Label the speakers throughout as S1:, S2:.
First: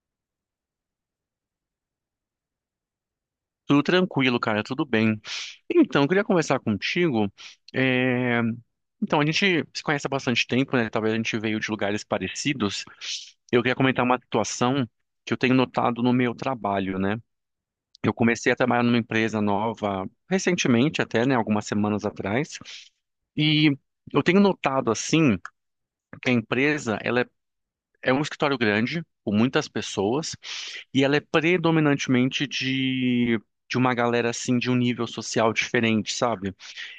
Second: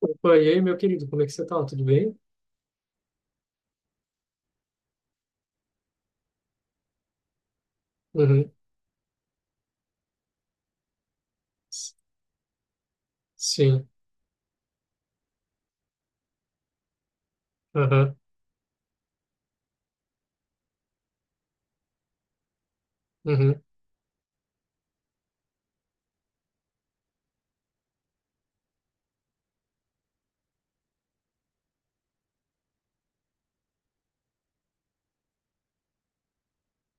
S1: Opa, e aí, meu querido, como é que você tá? Tudo bem?
S2: Tudo tranquilo, cara, tudo bem. Então, eu queria conversar contigo. é,
S1: Uhum.
S2: Então, a gente se conhece há bastante tempo, né? Talvez a gente veio de
S1: S-
S2: lugares parecidos. Eu queria
S1: Sim.
S2: comentar uma situação que eu tenho notado no meu trabalho, né? Eu
S1: Aham.
S2: comecei a trabalhar numa empresa nova recentemente, até, né? Algumas semanas atrás.
S1: Uhum.
S2: E eu tenho notado, assim, que a empresa, ela é um escritório grande, com muitas pessoas. E ela é predominantemente de uma galera, assim, de um nível social diferente, sabe?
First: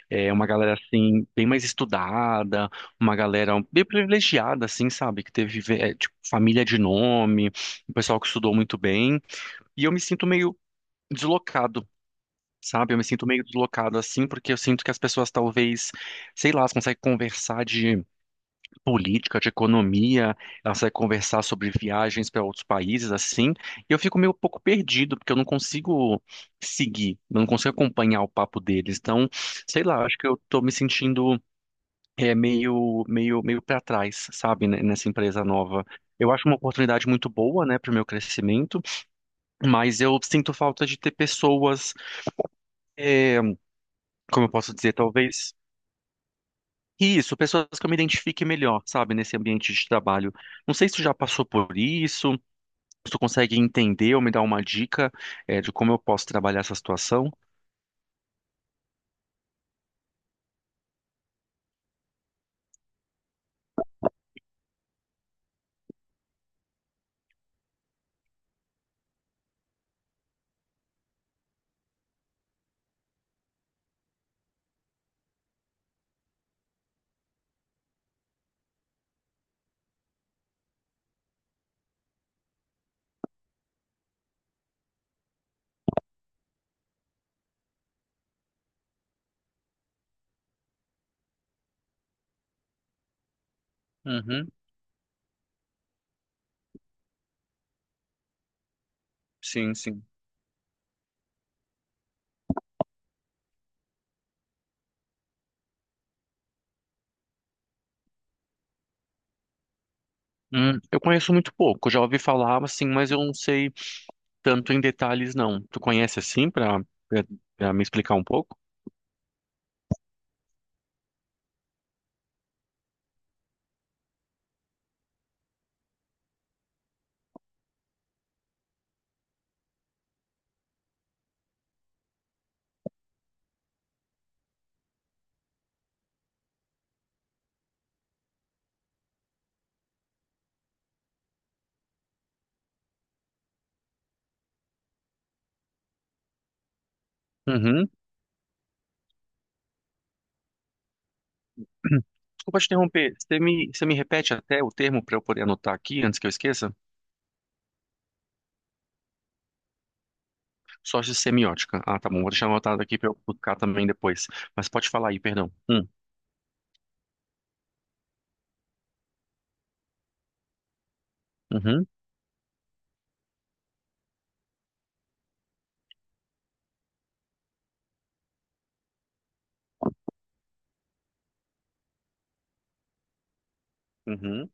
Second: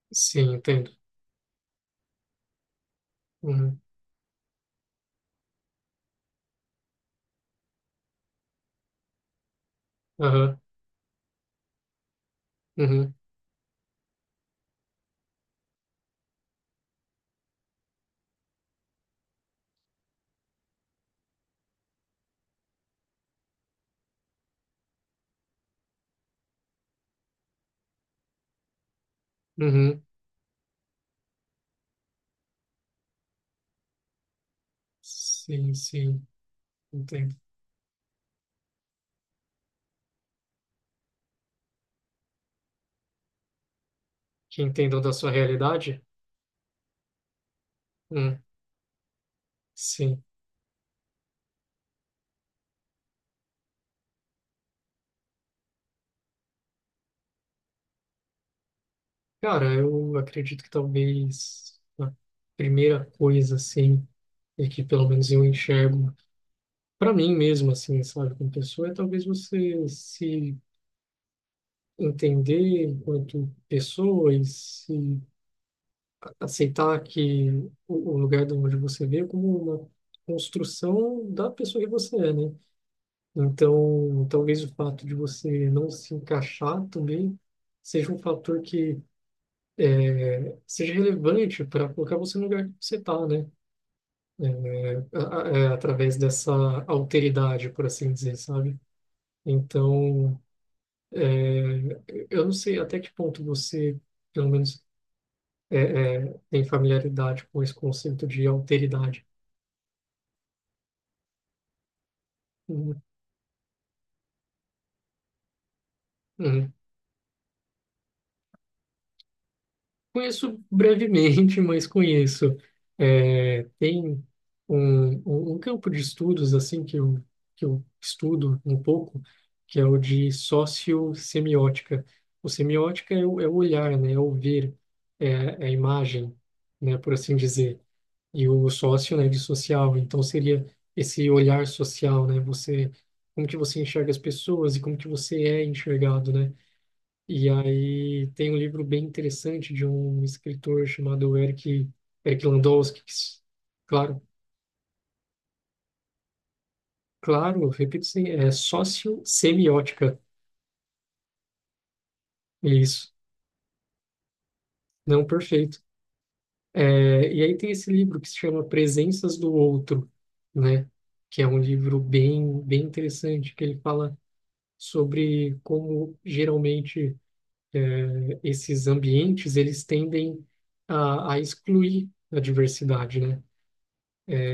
S2: É uma
S1: Sim,
S2: galera,
S1: entendo.
S2: assim, bem mais estudada, uma galera
S1: Uhum.
S2: bem privilegiada, assim, sabe? Que teve, tipo, família de nome, um pessoal que estudou muito bem. E eu me sinto meio
S1: Aham.
S2: deslocado. Sabe, eu me
S1: Uhum.
S2: sinto meio deslocado assim, porque eu sinto que as pessoas talvez, sei lá, elas conseguem conversar de política, de economia, ela vai conversar sobre viagens para outros países, assim, e eu fico meio pouco perdido, porque eu não consigo seguir, eu não consigo acompanhar o papo deles. Então, sei
S1: Uhum.
S2: lá, acho que eu tô me sentindo meio para trás, sabe, né, nessa empresa
S1: Sim,
S2: nova.
S1: sim.
S2: Eu acho uma oportunidade muito
S1: Entendo.
S2: boa, né, para o meu crescimento, mas eu sinto falta de ter pessoas, é, como eu
S1: Que
S2: posso dizer,
S1: entendam da sua
S2: talvez.
S1: realidade?
S2: Isso, pessoas que eu me
S1: Hum.
S2: identifique melhor, sabe, nesse ambiente de
S1: Sim.
S2: trabalho. Não sei se tu já passou por isso, tu consegue entender ou me dar uma dica, de como eu posso trabalhar essa situação?
S1: Cara, eu acredito que talvez a primeira coisa, assim, e que pelo menos eu enxergo para mim mesmo, assim, sabe, como pessoa, é talvez você se entender enquanto pessoa e se aceitar que o lugar de onde você veio como uma construção da pessoa que você é, né? Então, talvez o fato de você não se encaixar também seja um fator que é, seja relevante para colocar você no lugar que você está, né?
S2: Uhum,
S1: Através dessa alteridade, por assim dizer, sabe?
S2: sim, sim.
S1: Então, eu não sei até que ponto você, pelo menos, é, tem familiaridade com esse conceito de alteridade.
S2: Eu conheço muito pouco, já ouvi falar assim,
S1: Uhum.
S2: mas eu não sei tanto em detalhes não. Tu conhece assim
S1: Uhum.
S2: para me explicar um pouco?
S1: Conheço brevemente, mas conheço. É, tem um campo de estudos assim que eu estudo um pouco, que é o de sociossemiótica. O semiótica é é o olhar, né? É o ver, é a imagem, né? Por assim dizer. E o sócio, né? De social. Então seria esse olhar social, né? Você, como que você enxerga as pessoas e como que você é enxergado, né? E
S2: Uhum.
S1: aí tem um livro bem interessante de um escritor chamado Eric
S2: Desculpa te
S1: Landowski,
S2: interromper. Você me, você me
S1: claro,
S2: repete até o termo para eu poder anotar aqui antes que eu esqueça?
S1: claro, repito, sim, é sociossemiótica,
S2: Sócio semiótica. Ah, tá bom. Vou deixar
S1: é
S2: anotado aqui para
S1: isso,
S2: eu buscar também depois. Mas pode falar aí,
S1: não
S2: perdão.
S1: perfeito. É, e aí tem esse livro que se chama Presenças do Outro, né, que é um
S2: Uhum,
S1: livro bem interessante, que ele fala sobre como geralmente esses ambientes, eles tendem a excluir a diversidade, né?
S2: uhum.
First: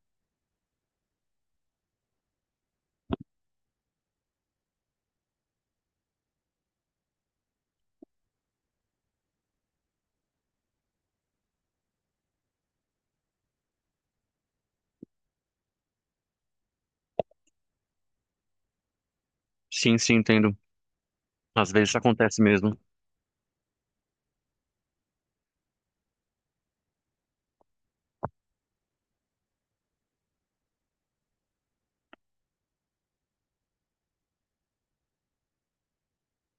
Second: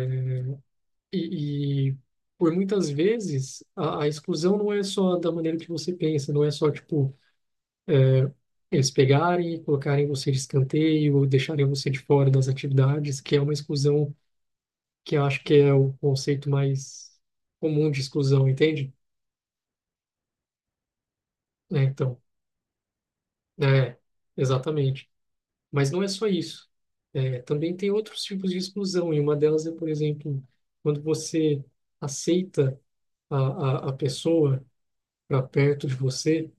S1: E por muitas vezes a exclusão não é só da maneira que você pensa, não é só tipo eles pegarem e colocarem você de escanteio, ou deixarem você de fora das atividades, que é uma exclusão que eu acho que é o conceito mais comum de exclusão, entende?
S2: Sim, sim, entendo. Às
S1: É,
S2: vezes
S1: então,
S2: acontece mesmo.
S1: é, exatamente. Mas não é só isso. É, também tem outros tipos de exclusão, e uma delas é, por exemplo, quando você aceita a pessoa para perto de você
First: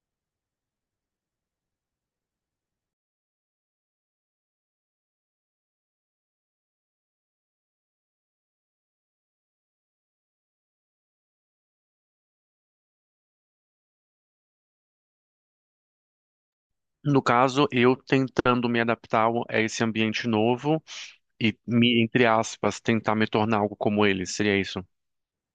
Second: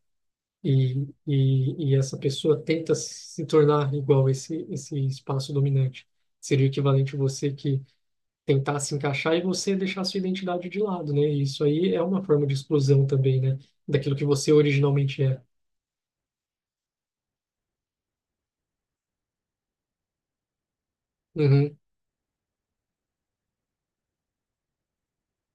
S1: e essa pessoa tenta se tornar igual a esse espaço dominante. Seria o equivalente a você que tentar se encaixar e você deixar sua identidade de lado, né? E isso aí é uma forma de exclusão também, né? Daquilo que você originalmente é.
S2: No caso, eu tentando me adaptar a esse ambiente novo e
S1: Uhum,
S2: me, entre aspas, tentar me tornar algo como ele, seria isso?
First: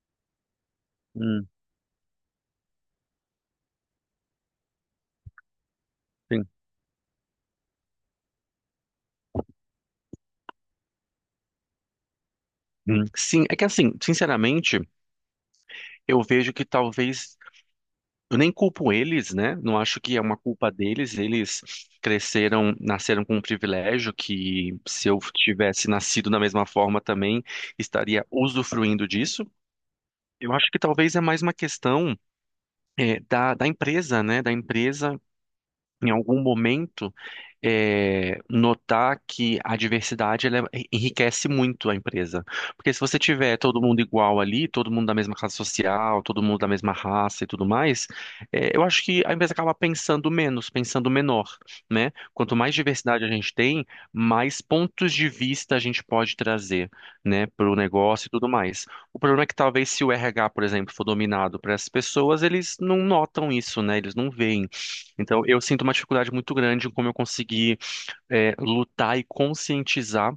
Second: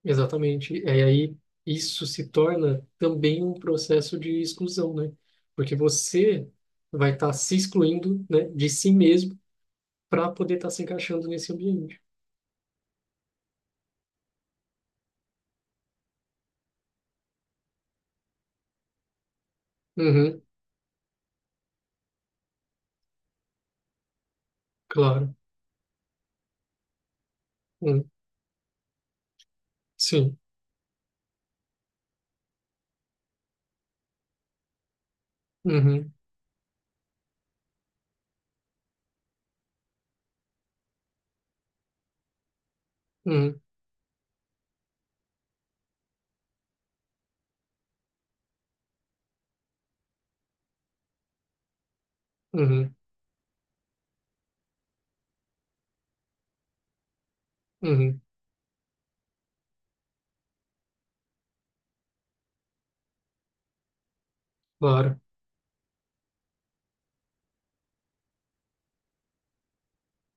S1: exatamente. E aí
S2: Hum,
S1: isso se torna também um processo de exclusão, né? Porque você
S2: sim.
S1: vai estar se excluindo, né, de si mesmo para poder estar se encaixando nesse ambiente.
S2: Sim, é que assim, sinceramente, eu vejo que talvez eu nem culpo eles, né? Não acho que é uma
S1: Uhum,
S2: culpa deles. Eles cresceram, nasceram com um privilégio que se eu
S1: claro.
S2: tivesse nascido da mesma forma também
S1: Uhum,
S2: estaria usufruindo disso.
S1: sim.
S2: Eu acho que talvez é mais uma questão da empresa, né? Da empresa
S1: Uhum.
S2: em algum momento notar que a diversidade enriquece muito a empresa. Porque se você tiver
S1: Uhum,
S2: todo mundo igual ali, todo mundo da mesma classe social, todo mundo da mesma raça e tudo mais, eu acho que a empresa acaba pensando menos, pensando menor, né? Quanto mais
S1: uhum,
S2: diversidade a gente tem, mais pontos de vista a gente pode trazer, né, para o
S1: uhum,
S2: negócio e tudo mais. O problema é que talvez se o RH, por exemplo, for dominado por essas pessoas, eles não notam isso, né? Eles não veem.
S1: claro.
S2: Então, eu sinto uma dificuldade muito grande em como eu conseguir lutar e conscientizar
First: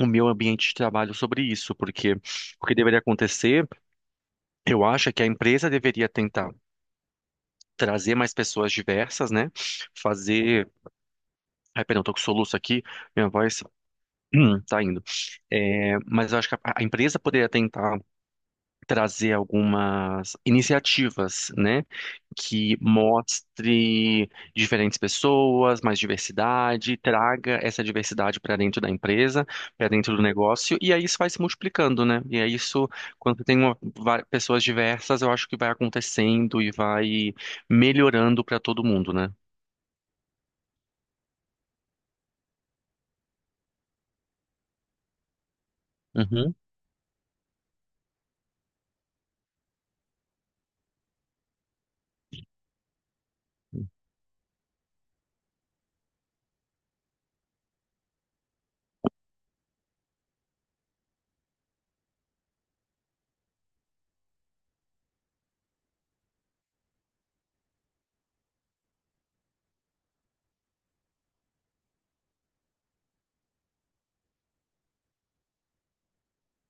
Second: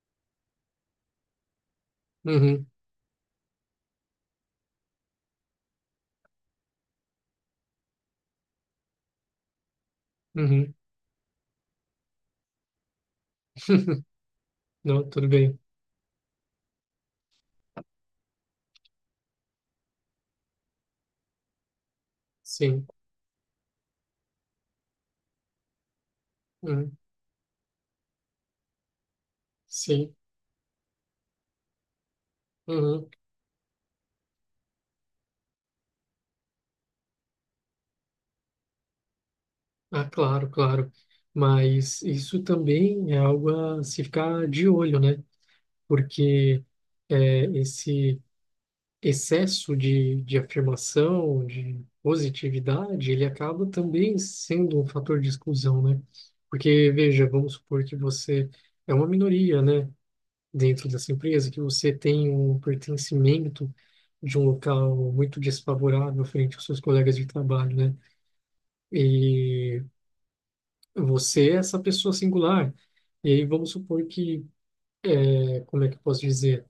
S2: o meu ambiente de trabalho sobre isso, porque
S1: Uhum,
S2: o que deveria acontecer, eu acho, é que a empresa deveria tentar trazer mais pessoas diversas, né? Fazer.
S1: uhum.
S2: Ai, perdão, tô com soluço aqui, minha voz. Tá indo.
S1: Não, tudo bem.
S2: É, mas eu acho que a empresa poderia tentar trazer algumas iniciativas, né, que
S1: Sim,
S2: mostre diferentes pessoas, mais
S1: uhum,
S2: diversidade, traga essa diversidade para dentro da empresa, para
S1: sim.
S2: dentro do negócio, e aí isso vai se multiplicando, né? E é isso,
S1: Uhum.
S2: quando você tem pessoas diversas, eu acho que vai acontecendo e vai melhorando para todo mundo, né?
S1: Ah, claro, claro. Mas isso também é algo a se ficar de olho, né?
S2: Uhum,
S1: Porque é, esse excesso de afirmação, de positividade, ele acaba também sendo um fator de exclusão, né? Porque, veja, vamos supor que você é uma minoria, né? Dentro dessa empresa, que você tem um pertencimento de um local muito desfavorável frente aos seus colegas de trabalho, né? E você é essa pessoa singular. E aí vamos supor que, como é que eu posso dizer?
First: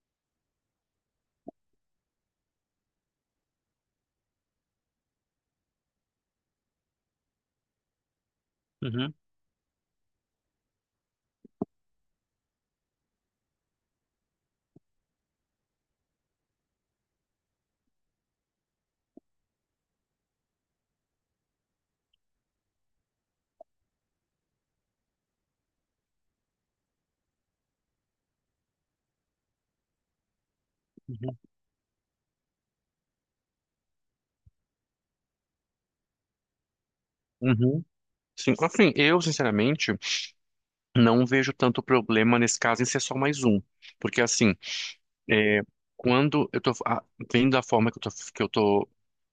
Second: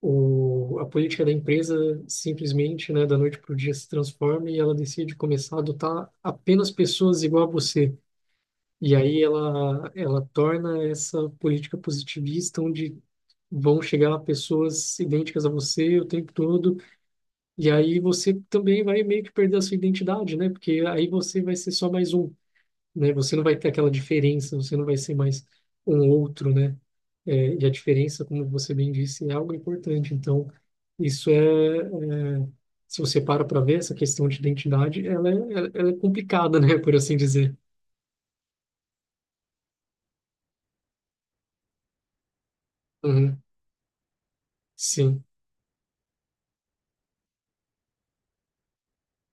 S1: A política da empresa simplesmente, né, da noite para o dia se transforma e ela decide começar a adotar apenas pessoas igual a você. E
S2: uhum,
S1: aí ela torna essa política positivista onde vão chegar pessoas idênticas a você o tempo todo. E aí você também vai meio que perder a sua identidade, né? Porque aí você vai ser só mais um, né? Você não vai ter aquela diferença, você não vai ser mais um outro, né? É, e a diferença, como você bem disse, é algo importante. Então, isso é se você para para ver essa questão de identidade, ela é complicada, né? Por assim dizer.
S2: uhum. Sim, assim, eu, sinceramente, não vejo tanto problema nesse caso em ser só
S1: Uhum.
S2: mais um. Porque, assim,
S1: Sim.
S2: É, quando vendo a forma que eu tô, que eu tô,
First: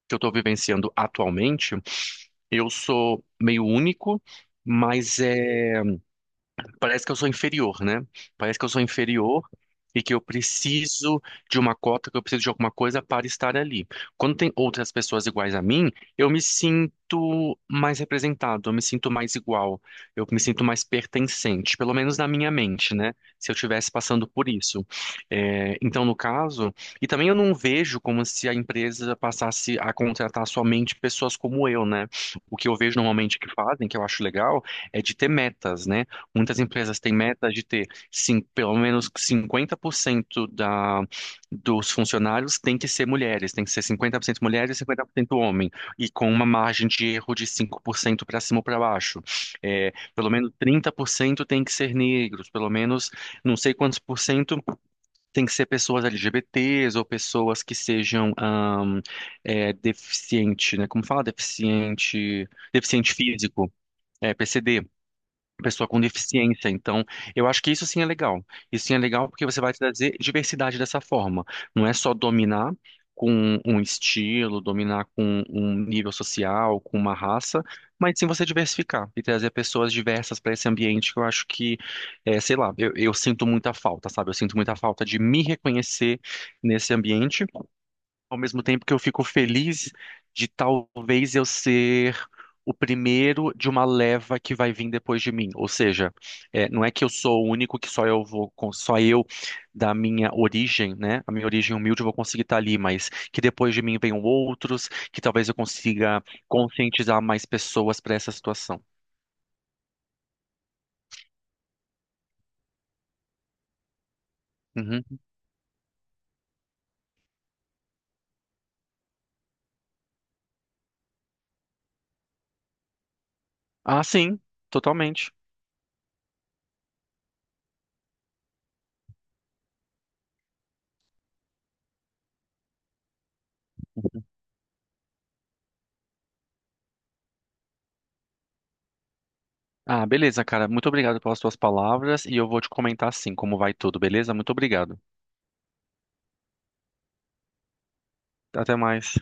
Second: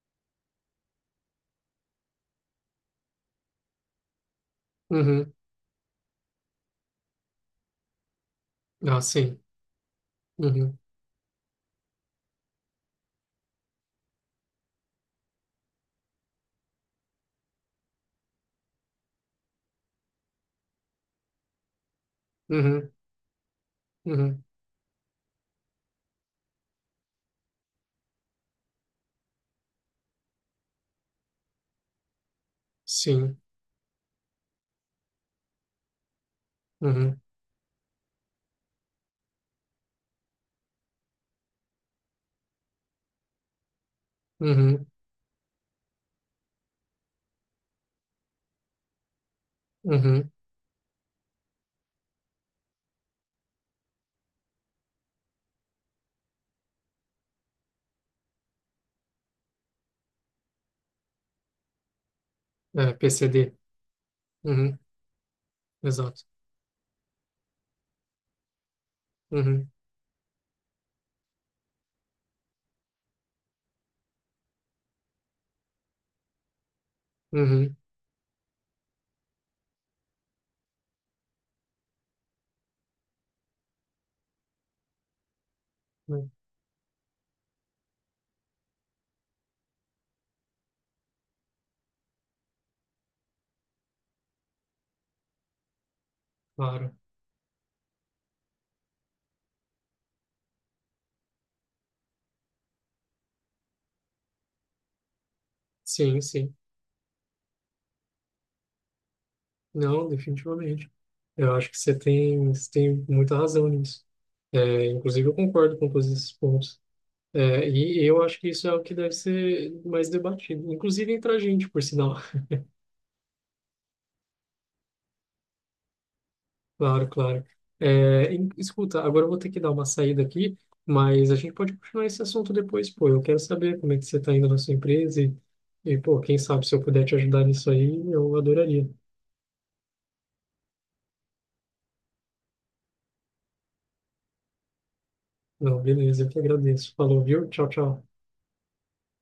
S2: que eu tô vivenciando atualmente, eu sou meio único, mas
S1: Uhum.
S2: é parece que eu sou inferior, né? Parece que eu sou
S1: Ah, sim.
S2: inferior e que eu
S1: Uhum.
S2: preciso de uma cota, que eu preciso de alguma coisa para estar ali. Quando tem outras pessoas iguais a mim, eu me sinto mais representado, eu me sinto mais igual, eu me sinto mais pertencente, pelo menos na minha
S1: Uhum.
S2: mente, né? Se eu estivesse passando
S1: Uhum.
S2: por isso. É, então, no caso, e também eu não vejo como se a empresa passasse a contratar somente pessoas como eu, né? O que eu vejo normalmente
S1: Sim.
S2: que fazem, que eu acho legal, é de ter metas, né? Muitas empresas têm
S1: Uhum.
S2: metas de ter sim, pelo menos 50% dos funcionários tem que ser mulheres, tem que ser 50% mulheres e
S1: Uhum.
S2: 50% homem, e com uma margem de erro de 5% para cima ou para baixo. É,
S1: Uhum.
S2: pelo menos 30% tem que ser negros, pelo menos não sei quantos por cento tem que ser pessoas LGBTs ou pessoas que sejam deficiente, né? Como fala?
S1: É,
S2: Deficiente
S1: PCD.
S2: físico, é,
S1: Uhum.
S2: PCD pessoa com
S1: Exato.
S2: deficiência. Então, eu acho que isso sim é legal. Isso sim é legal porque você
S1: Uhum.
S2: vai trazer diversidade dessa forma. Não é só dominar com um estilo, dominar com um nível social, com uma raça,
S1: Uhum,
S2: mas sim você diversificar e trazer pessoas diversas para esse ambiente que eu acho que, sei lá, eu sinto muita falta, sabe? Eu sinto muita falta de me reconhecer
S1: né,
S2: nesse ambiente ao mesmo tempo que eu fico feliz de talvez eu ser o primeiro de uma leva que vai vir depois de mim. Ou seja, não é
S1: claro.
S2: que eu sou o único que só eu vou, só eu da minha origem, né? A minha origem humilde eu vou conseguir estar ali, mas que depois de mim venham outros, que talvez eu
S1: Sim,
S2: consiga
S1: sim.
S2: conscientizar mais pessoas para essa situação.
S1: Não, definitivamente. Eu acho que você tem muita razão nisso. É,
S2: Uhum.
S1: inclusive, eu concordo com todos esses pontos. É, e eu acho que isso é o que deve ser mais debatido, inclusive entre a gente, por sinal.
S2: Ah, sim, totalmente.
S1: Claro, claro. É, escuta, agora eu vou ter que dar uma saída aqui, mas a gente pode continuar esse assunto depois, pô. Eu quero saber como é que você está indo na sua empresa e, pô, quem sabe se eu puder te ajudar nisso aí, eu adoraria.
S2: Ah, beleza, cara. Muito obrigado pelas suas palavras e eu vou te comentar sim como vai tudo, beleza? Muito obrigado.
S1: Não, beleza, eu que agradeço. Falou, viu? Tchau, tchau.
S2: Até mais.